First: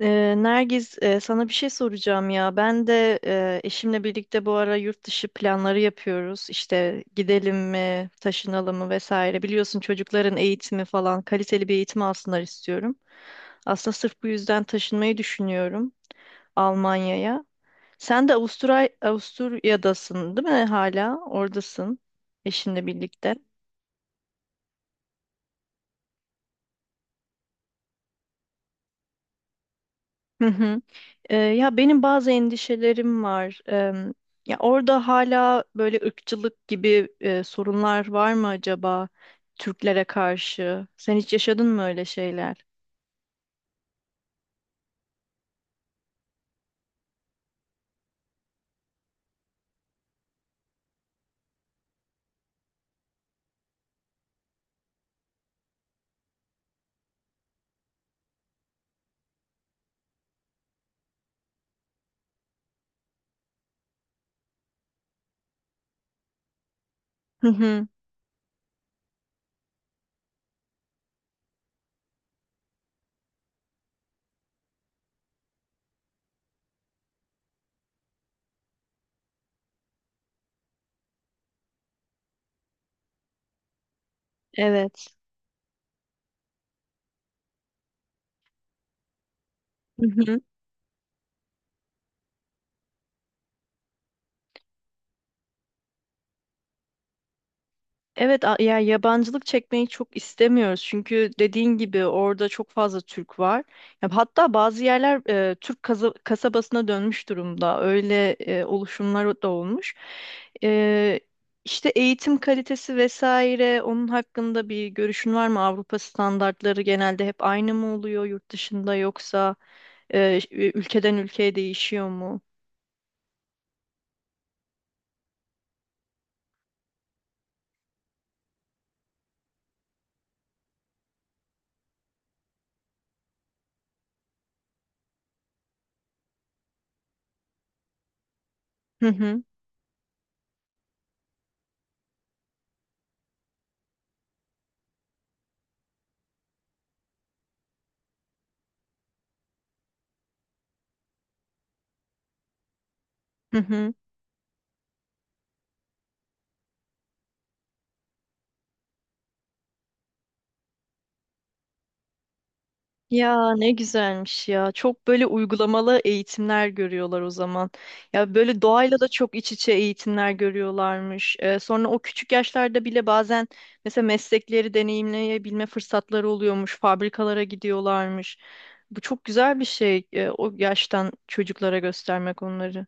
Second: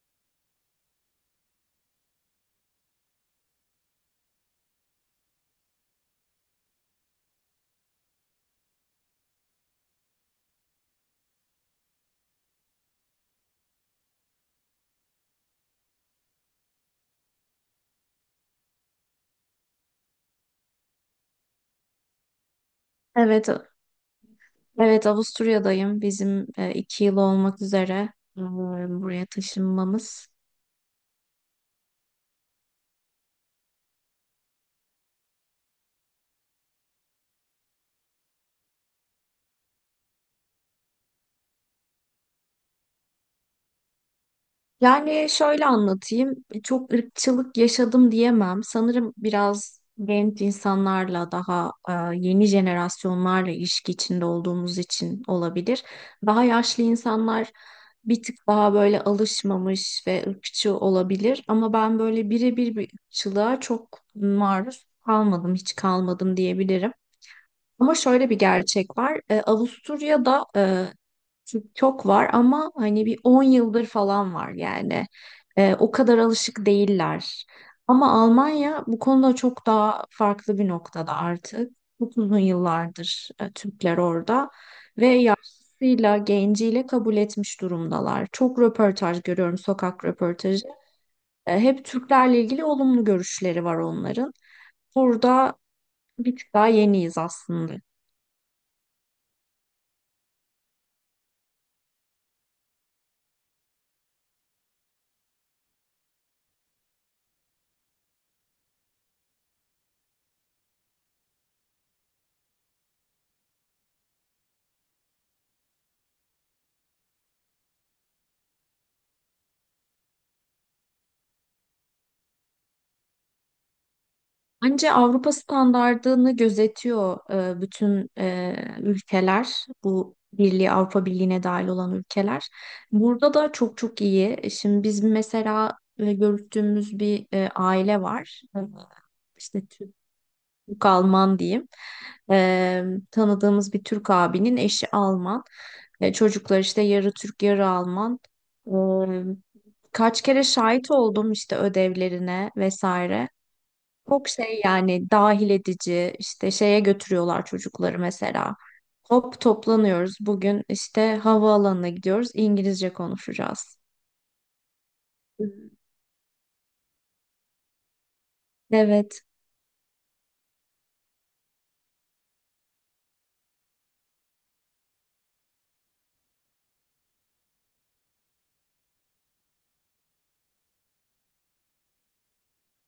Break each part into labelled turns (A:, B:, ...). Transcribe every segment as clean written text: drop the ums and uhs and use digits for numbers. A: Nergiz, sana bir şey soracağım ya. Ben de eşimle birlikte bu ara yurt dışı planları yapıyoruz. İşte gidelim mi, taşınalım mı vesaire. Biliyorsun çocukların eğitimi falan, kaliteli bir eğitim alsınlar istiyorum. Aslında sırf bu yüzden taşınmayı düşünüyorum Almanya'ya. Sen de Avusturya'dasın, değil mi hala? Oradasın eşinle birlikte.
B: Evet, evet, Avusturya'dayım. Bizim iki yıl olmak üzere e, buraya taşınmamız.
A: Hı hı. Ya benim bazı endişelerim var. Ya orada hala böyle ırkçılık gibi sorunlar var mı acaba Türklere karşı? Sen hiç yaşadın mı öyle şeyler?
B: Yani şöyle anlatayım. Çok ırkçılık yaşadım diyemem. Sanırım biraz genç insanlarla daha yeni jenerasyonlarla ilişki içinde olduğumuz için olabilir. Daha yaşlı insanlar bir tık daha böyle alışmamış ve ırkçı olabilir. Ama ben böyle birebir bir ırkçılığa çok maruz kalmadım, hiç kalmadım diyebilirim.
A: Hı hı.
B: Ama şöyle bir gerçek var. Avusturya'da TikTok var ama hani bir 10 yıldır falan var yani. O kadar alışık değiller. Ama Almanya bu konuda çok daha farklı bir noktada artık. Çok uzun yıllardır Türkler orada
A: Evet.
B: ve yaşlısıyla, genciyle kabul etmiş durumdalar. Çok röportaj görüyorum, sokak
A: Hı hı.
B: röportajı. Hep Türklerle ilgili olumlu görüşleri var onların. Burada bir tık daha yeniyiz aslında.
A: Evet, ya yabancılık çekmeyi çok istemiyoruz çünkü dediğin gibi orada çok fazla Türk var. Ya hatta bazı yerler Türk kasabasına dönmüş durumda. Öyle oluşumlar da olmuş. E, işte eğitim kalitesi vesaire onun hakkında bir görüşün var mı? Avrupa standartları genelde hep aynı mı oluyor yurt dışında yoksa ülkeden ülkeye değişiyor mu?
B: Bence Avrupa standardını gözetiyor bütün ülkeler, bu birliği Avrupa Birliği'ne dahil olan ülkeler. Burada da çok çok iyi. Şimdi biz mesela görüştüğümüz bir aile var. E,
A: Hı hı.
B: İşte Türk, Türk Alman. Diyeyim E, tanıdığımız bir Türk abinin eşi Alman. Çocuklar işte yarı Türk yarı Alman. E, Kaç kere şahit oldum işte ödevlerine vesaire.
A: Hı hı.
B: Çok şey yani, dahil edici işte şeye götürüyorlar çocukları mesela. Hop, toplanıyoruz bugün işte, havaalanına gidiyoruz, İngilizce
A: Ya ne
B: konuşacağız.
A: güzelmiş ya. Çok böyle uygulamalı eğitimler görüyorlar o zaman. Ya böyle doğayla da
B: Evet.
A: çok iç içe eğitimler görüyorlarmış. Sonra o küçük yaşlarda bile bazen mesela meslekleri deneyimleyebilme fırsatları oluyormuş. Fabrikalara gidiyorlarmış. Bu çok güzel bir şey. O yaştan çocuklara göstermek onları.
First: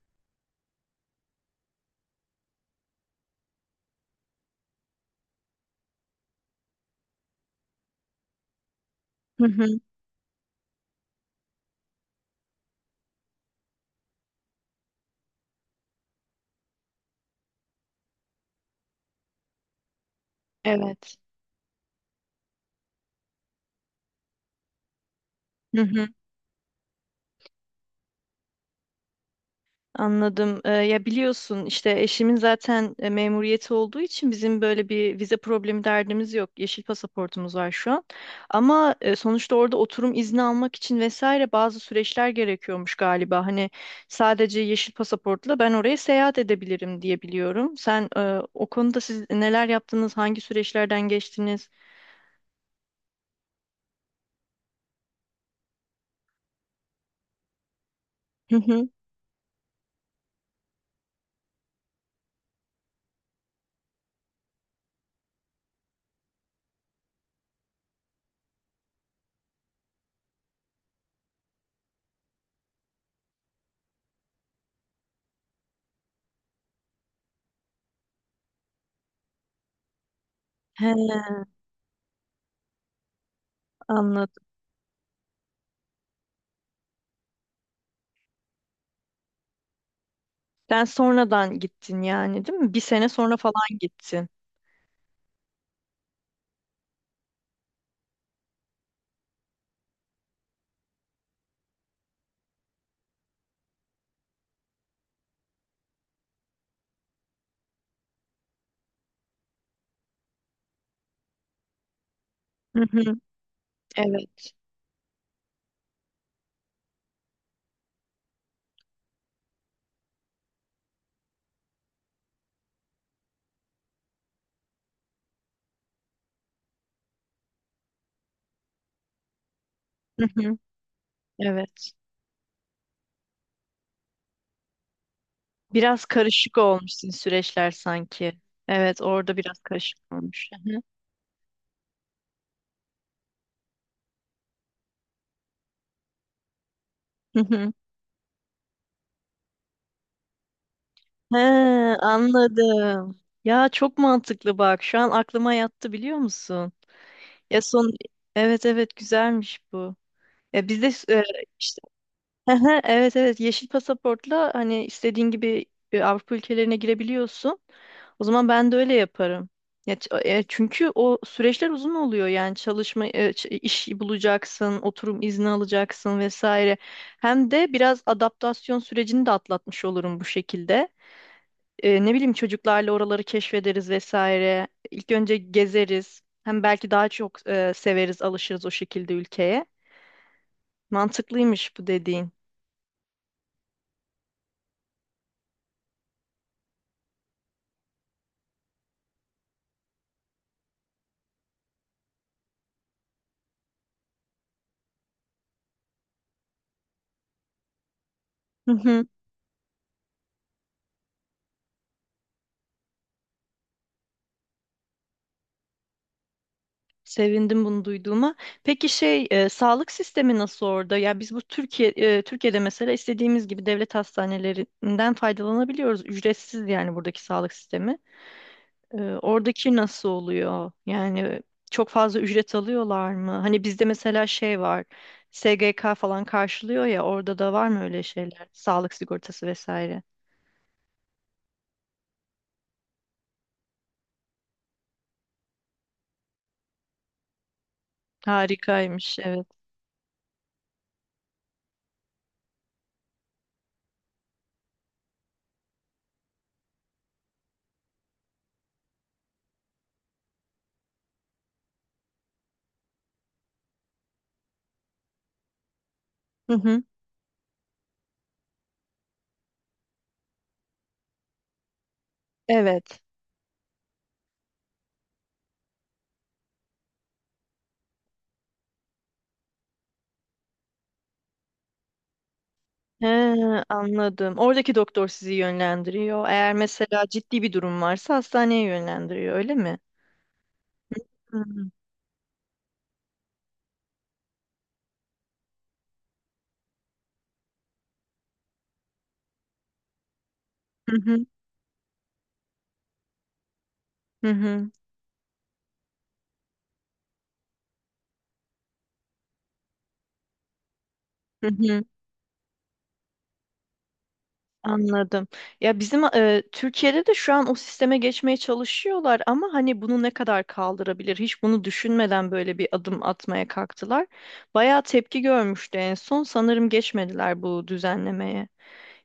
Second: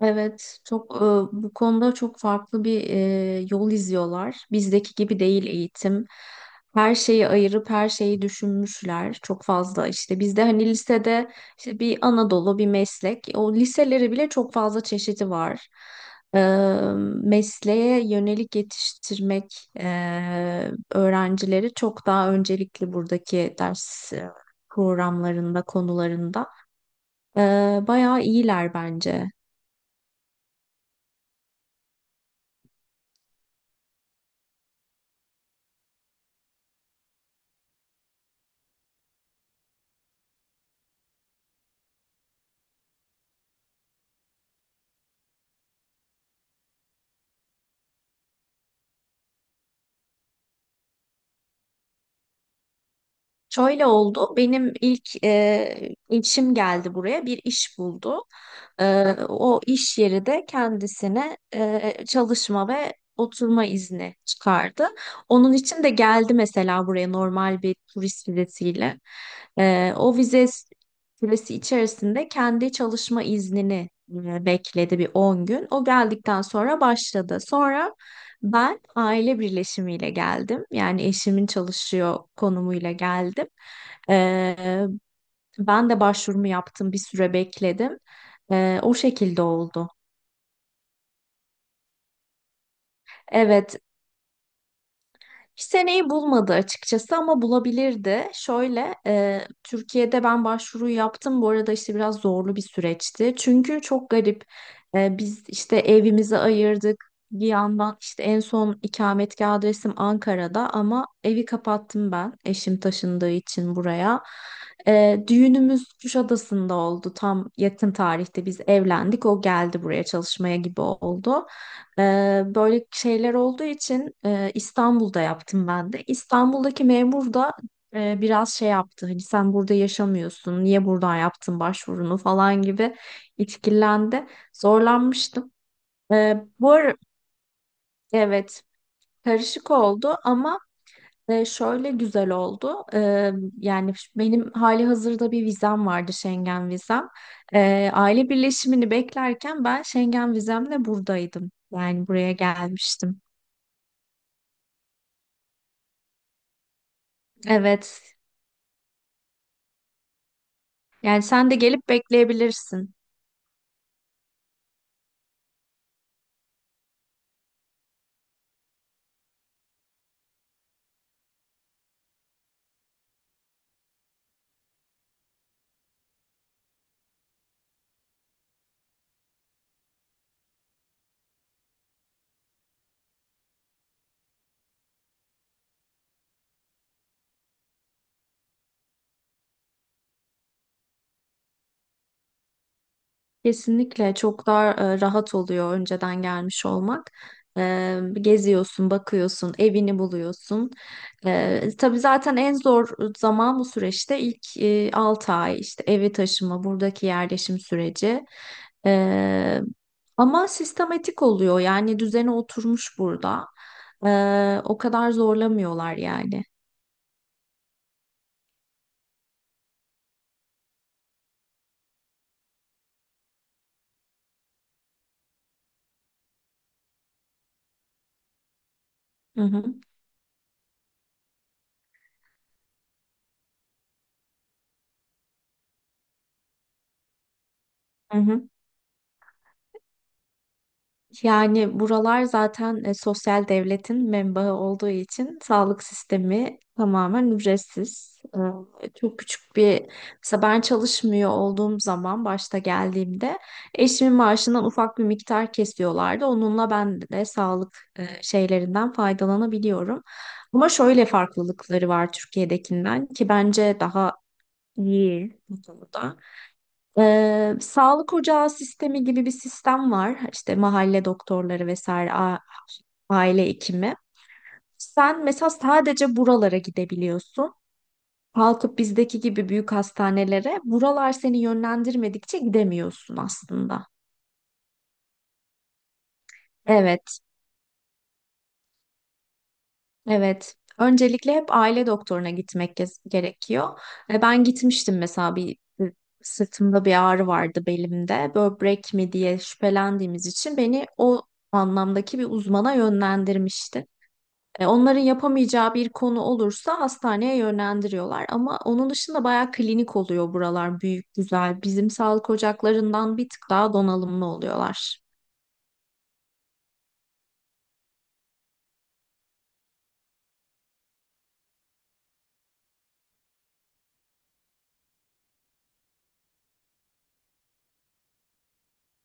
B: Evet, çok bu konuda çok farklı bir yol izliyorlar. Bizdeki gibi değil eğitim. Her şeyi ayırıp her şeyi düşünmüşler. Çok
A: Hı hı.
B: fazla işte bizde hani lisede işte bir Anadolu bir meslek. O liseleri bile çok fazla çeşidi var. E, Mesleğe yönelik yetiştirmek
A: Evet.
B: öğrencileri çok daha öncelikli buradaki ders programlarında,
A: Hı hı.
B: konularında. E, Bayağı iyiler bence.
A: Anladım. Ya biliyorsun işte eşimin zaten memuriyeti olduğu için bizim böyle bir vize problemi derdimiz yok. Yeşil pasaportumuz var şu an. Ama sonuçta orada oturum izni almak için vesaire bazı süreçler gerekiyormuş galiba. Hani sadece yeşil pasaportla ben oraya seyahat edebilirim diye biliyorum. O konuda siz neler yaptınız? Hangi süreçlerden geçtiniz?
B: Şöyle oldu. Benim ilk işim geldi buraya. Bir iş buldu.
A: Hı hı.
B: E, O iş yeri de kendisine çalışma ve oturma izni çıkardı. Onun için de geldi mesela buraya normal bir turist vizesiyle. O vize süresi içerisinde kendi çalışma iznini bekledi bir 10 gün. O geldikten sonra başladı. Sonra ben aile birleşimiyle geldim.
A: He,
B: Yani eşimin çalışıyor konumuyla geldim.
A: anladım.
B: Ee, Ben de başvurumu yaptım, bir süre bekledim. O şekilde oldu.
A: Sen sonradan gittin yani değil mi? Bir sene sonra
B: Evet,
A: falan gittin.
B: seneyi bulmadı açıkçası ama bulabilirdi. Şöyle, Türkiye'de ben başvuru yaptım. Bu arada işte biraz zorlu bir süreçti. Çünkü çok garip. Biz işte evimizi ayırdık. Bir yandan işte en son ikametgah adresim Ankara'da ama evi kapattım ben.
A: Hı
B: Eşim
A: hı,
B: taşındığı için buraya.
A: evet.
B: Düğünümüz Kuşadası'nda oldu. Tam yakın tarihte biz evlendik. O geldi buraya çalışmaya gibi oldu. Böyle şeyler olduğu için İstanbul'da yaptım ben de. İstanbul'daki memur da biraz şey yaptı. Hani sen burada
A: Hı hı,
B: yaşamıyorsun, niye buradan yaptın
A: evet.
B: başvurunu falan gibi itkilendi. Zorlanmıştım.
A: Biraz
B: Ee,
A: karışık
B: bu ara,
A: olmuşsun süreçler sanki.
B: evet,
A: Evet, orada biraz
B: karışık
A: karışık
B: oldu
A: olmuş.
B: ama
A: Hı hı.
B: şöyle güzel oldu. Yani benim hali hazırda bir vizem vardı, Schengen vizem.
A: Hı hı.
B: Aile birleşimini beklerken ben Schengen vizemle
A: He,
B: buradaydım. Yani buraya
A: anladım.
B: gelmiştim.
A: Ya çok mantıklı bak. Şu an aklıma yattı biliyor musun? Ya son
B: Evet.
A: evet evet güzelmiş bu. Ya bizde
B: Yani
A: e,
B: sen de
A: işte
B: gelip
A: Aha,
B: bekleyebilirsin.
A: evet evet yeşil pasaportla hani istediğin gibi Avrupa ülkelerine girebiliyorsun. O zaman ben de öyle yaparım. Ya, çünkü o süreçler uzun oluyor yani çalışma iş bulacaksın, oturum izni alacaksın vesaire. Hem de biraz adaptasyon sürecini de atlatmış olurum bu şekilde, ne bileyim çocuklarla oraları keşfederiz vesaire. İlk önce gezeriz. Hem belki daha çok severiz, alışırız o şekilde ülkeye. Mantıklıymış bu dediğin.
B: Kesinlikle çok daha rahat oluyor önceden gelmiş olmak. Geziyorsun, bakıyorsun, evini buluyorsun. Tabii zaten en zor zaman bu süreçte ilk 6 ay işte evi taşıma, buradaki yerleşim süreci.
A: Hı hı.
B: E, Ama sistematik oluyor yani, düzene oturmuş burada. O kadar zorlamıyorlar yani.
A: Sevindim bunu duyduğuma. Peki şey, sağlık sistemi nasıl orada? Ya biz bu Türkiye'de mesela istediğimiz gibi devlet hastanelerinden faydalanabiliyoruz. Ücretsiz yani buradaki sağlık sistemi.
B: Hı hı.
A: Oradaki nasıl oluyor? Yani çok fazla ücret alıyorlar mı? Hani bizde mesela şey var. SGK falan karşılıyor ya orada da var mı öyle
B: Hı
A: şeyler?
B: hı.
A: Sağlık sigortası vesaire.
B: Yani buralar zaten sosyal devletin menbaı olduğu için sağlık sistemi tamamen ücretsiz.
A: Harikaymış
B: Çok
A: evet.
B: küçük bir, mesela ben çalışmıyor olduğum zaman başta geldiğimde eşimin maaşından ufak bir miktar kesiyorlardı. Onunla ben de sağlık şeylerinden faydalanabiliyorum. Ama şöyle farklılıkları var Türkiye'dekinden ki bence daha iyi bu konuda.
A: Hı hı.
B: Sağlık ocağı sistemi gibi bir sistem var. İşte mahalle doktorları vesaire,
A: Evet.
B: aile hekimi. Sen mesela sadece buralara gidebiliyorsun. Kalkıp bizdeki gibi büyük hastanelere buralar seni yönlendirmedikçe
A: He,
B: gidemiyorsun aslında.
A: anladım. Oradaki doktor sizi yönlendiriyor. Eğer mesela
B: Evet.
A: ciddi bir durum varsa hastaneye yönlendiriyor öyle mi?
B: Evet. Öncelikle
A: Hı
B: hep
A: hı.
B: aile doktoruna gerekiyor. Ben gitmiştim mesela, bir sırtımda bir ağrı vardı, belimde. Böbrek mi diye şüphelendiğimiz için beni
A: Hı
B: o
A: hı.
B: anlamdaki bir uzmana yönlendirmişti.
A: Hı hı.
B: Onların yapamayacağı bir konu olursa hastaneye yönlendiriyorlar. Ama onun dışında bayağı klinik oluyor buralar. Büyük,
A: Hı
B: güzel.
A: hı.
B: Bizim sağlık ocaklarından bir tık daha donanımlı oluyorlar.
A: Anladım. Ya bizim Türkiye'de de şu an o sisteme geçmeye çalışıyorlar ama hani bunu ne kadar kaldırabilir? Hiç bunu düşünmeden böyle bir adım atmaya kalktılar. Bayağı tepki görmüştü en son. Sanırım geçmediler bu düzenlemeye.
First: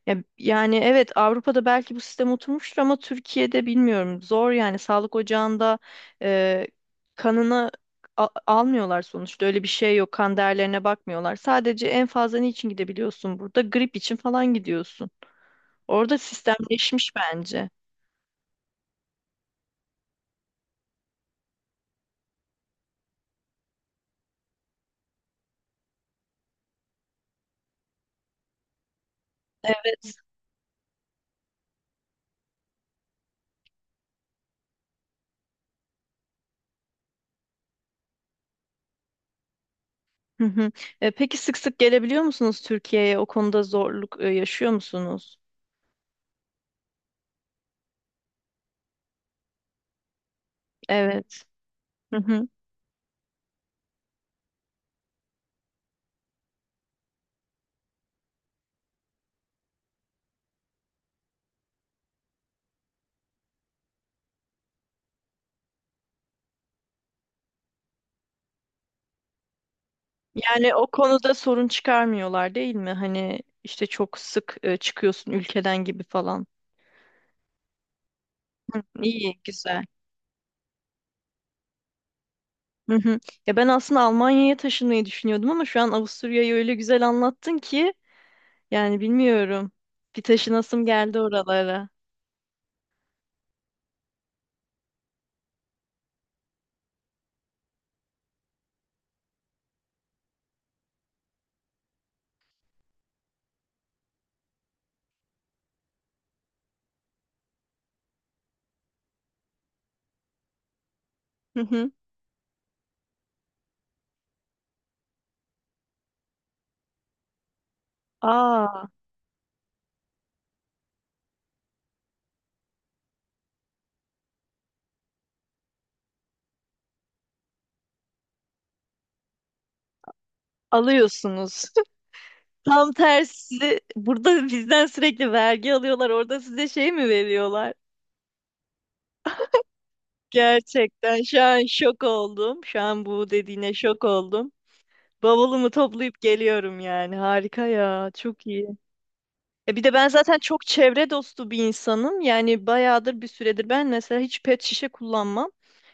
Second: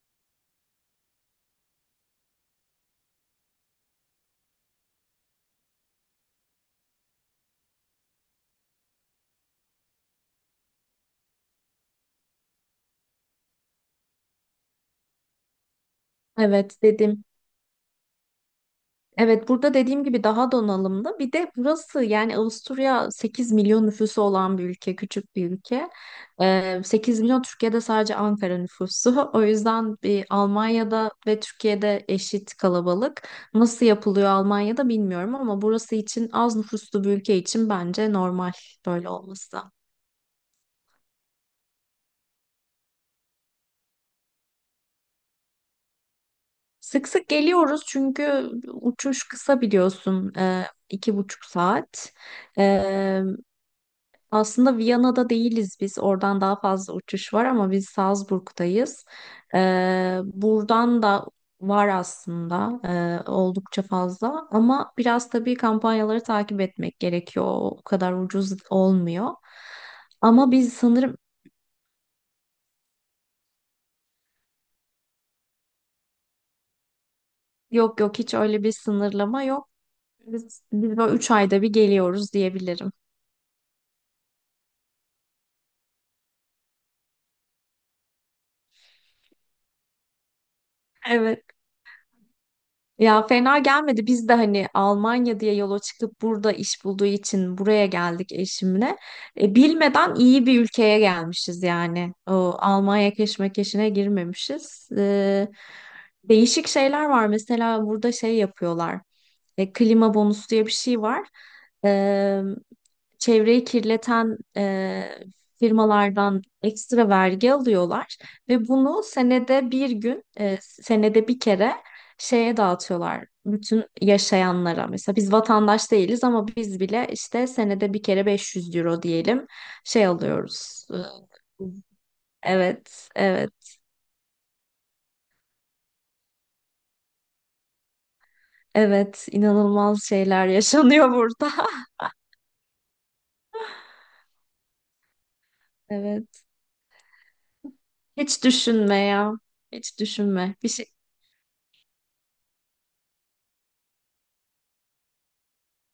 A: Ya, yani evet Avrupa'da belki bu sistem oturmuştur ama Türkiye'de bilmiyorum. Zor yani sağlık ocağında e, kanını almıyorlar sonuçta. Öyle bir şey yok. Kan değerlerine bakmıyorlar. Sadece en fazla niçin gidebiliyorsun burada? Grip için falan gidiyorsun. Orada
B: Evet,
A: sistemleşmiş
B: dedim.
A: bence.
B: Evet, burada dediğim gibi daha donanımlı. Bir de burası, yani Avusturya 8 milyon nüfusu olan bir ülke, küçük bir ülke. 8 milyon Türkiye'de sadece Ankara nüfusu. O yüzden
A: Evet.
B: bir Almanya'da ve Türkiye'de eşit kalabalık. Nasıl yapılıyor Almanya'da bilmiyorum ama burası için, az nüfuslu bir ülke için, bence normal böyle olması.
A: Hı hı. Peki sık sık gelebiliyor musunuz Türkiye'ye? O konuda zorluk yaşıyor musunuz?
B: Sık sık geliyoruz çünkü uçuş kısa, biliyorsun. İki
A: Evet.
B: buçuk saat.
A: Hı hı.
B: E, Aslında Viyana'da değiliz biz. Oradan daha fazla uçuş var ama biz Salzburg'dayız. Buradan da var aslında, oldukça fazla. Ama biraz tabii kampanyaları takip etmek gerekiyor. O kadar ucuz olmuyor. Ama biz
A: Yani o
B: sanırım,
A: konuda sorun çıkarmıyorlar değil mi? Hani işte çok sık çıkıyorsun ülkeden gibi falan.
B: yok yok, hiç öyle bir
A: Hı, iyi,
B: sınırlama yok.
A: güzel.
B: Biz böyle 3 ayda bir geliyoruz diyebilirim.
A: Hı hı. Ya ben aslında Almanya'ya taşınmayı düşünüyordum ama şu an Avusturya'yı öyle güzel anlattın ki yani bilmiyorum. Bir taşınasım geldi
B: Evet.
A: oralara.
B: Ya, fena gelmedi. Biz de hani Almanya diye yola çıkıp burada iş bulduğu için buraya geldik eşimle. Bilmeden iyi bir ülkeye gelmişiz yani. O Almanya keşmekeşine girmemişiz. Değişik şeyler var. Mesela burada şey yapıyorlar. Klima bonusu diye bir şey var.
A: Hı hı.
B: E, Çevreyi kirleten firmalardan ekstra vergi alıyorlar ve
A: Aa,
B: bunu senede bir gün, senede bir kere şeye dağıtıyorlar. Bütün yaşayanlara, mesela biz vatandaş değiliz ama biz bile işte senede bir kere 500 € diyelim şey alıyoruz.
A: alıyorsunuz. Tam
B: Evet, evet,
A: tersi. Burada bizden sürekli vergi alıyorlar. Orada size şey mi veriyorlar?
B: evet, inanılmaz şeyler yaşanıyor
A: Gerçekten şu
B: burada.
A: an şok oldum. Şu an bu dediğine şok oldum. Bavulumu toplayıp
B: Evet.
A: geliyorum yani. Harika ya.
B: Hiç
A: Çok iyi.
B: düşünme ya.
A: E bir de
B: Hiç
A: ben zaten
B: düşünme.
A: çok
B: Bir şey
A: çevre dostu bir insanım. Yani bayağıdır bir süredir ben mesela hiç pet şişe kullanmam.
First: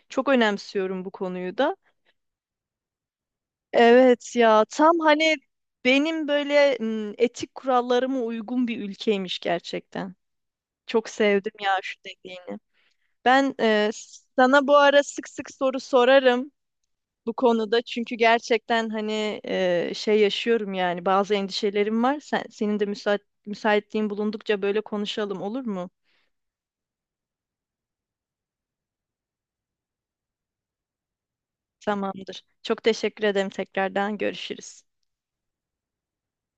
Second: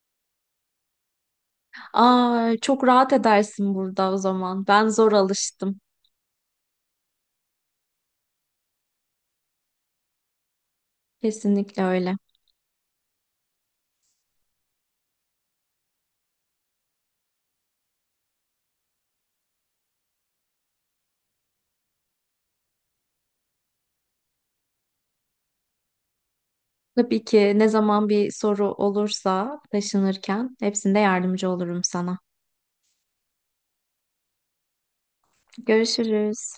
A: Çok önemsiyorum bu konuyu da.
B: Aa, çok rahat edersin burada o
A: Evet ya
B: zaman. Ben
A: tam
B: zor
A: hani
B: alıştım.
A: benim böyle etik kurallarıma uygun bir ülkeymiş gerçekten. Çok sevdim ya
B: Kesinlikle
A: şu
B: öyle.
A: dediğini. Ben e, Sana bu ara sık sık soru sorarım bu konuda. Çünkü gerçekten hani şey yaşıyorum yani bazı endişelerim var. Senin de müsaitliğin bulundukça böyle konuşalım olur mu?
B: Tabii ki, ne zaman bir soru olursa taşınırken hepsinde yardımcı olurum sana.
A: Tamamdır. Çok teşekkür ederim tekrardan. Görüşürüz.
B: Görüşürüz.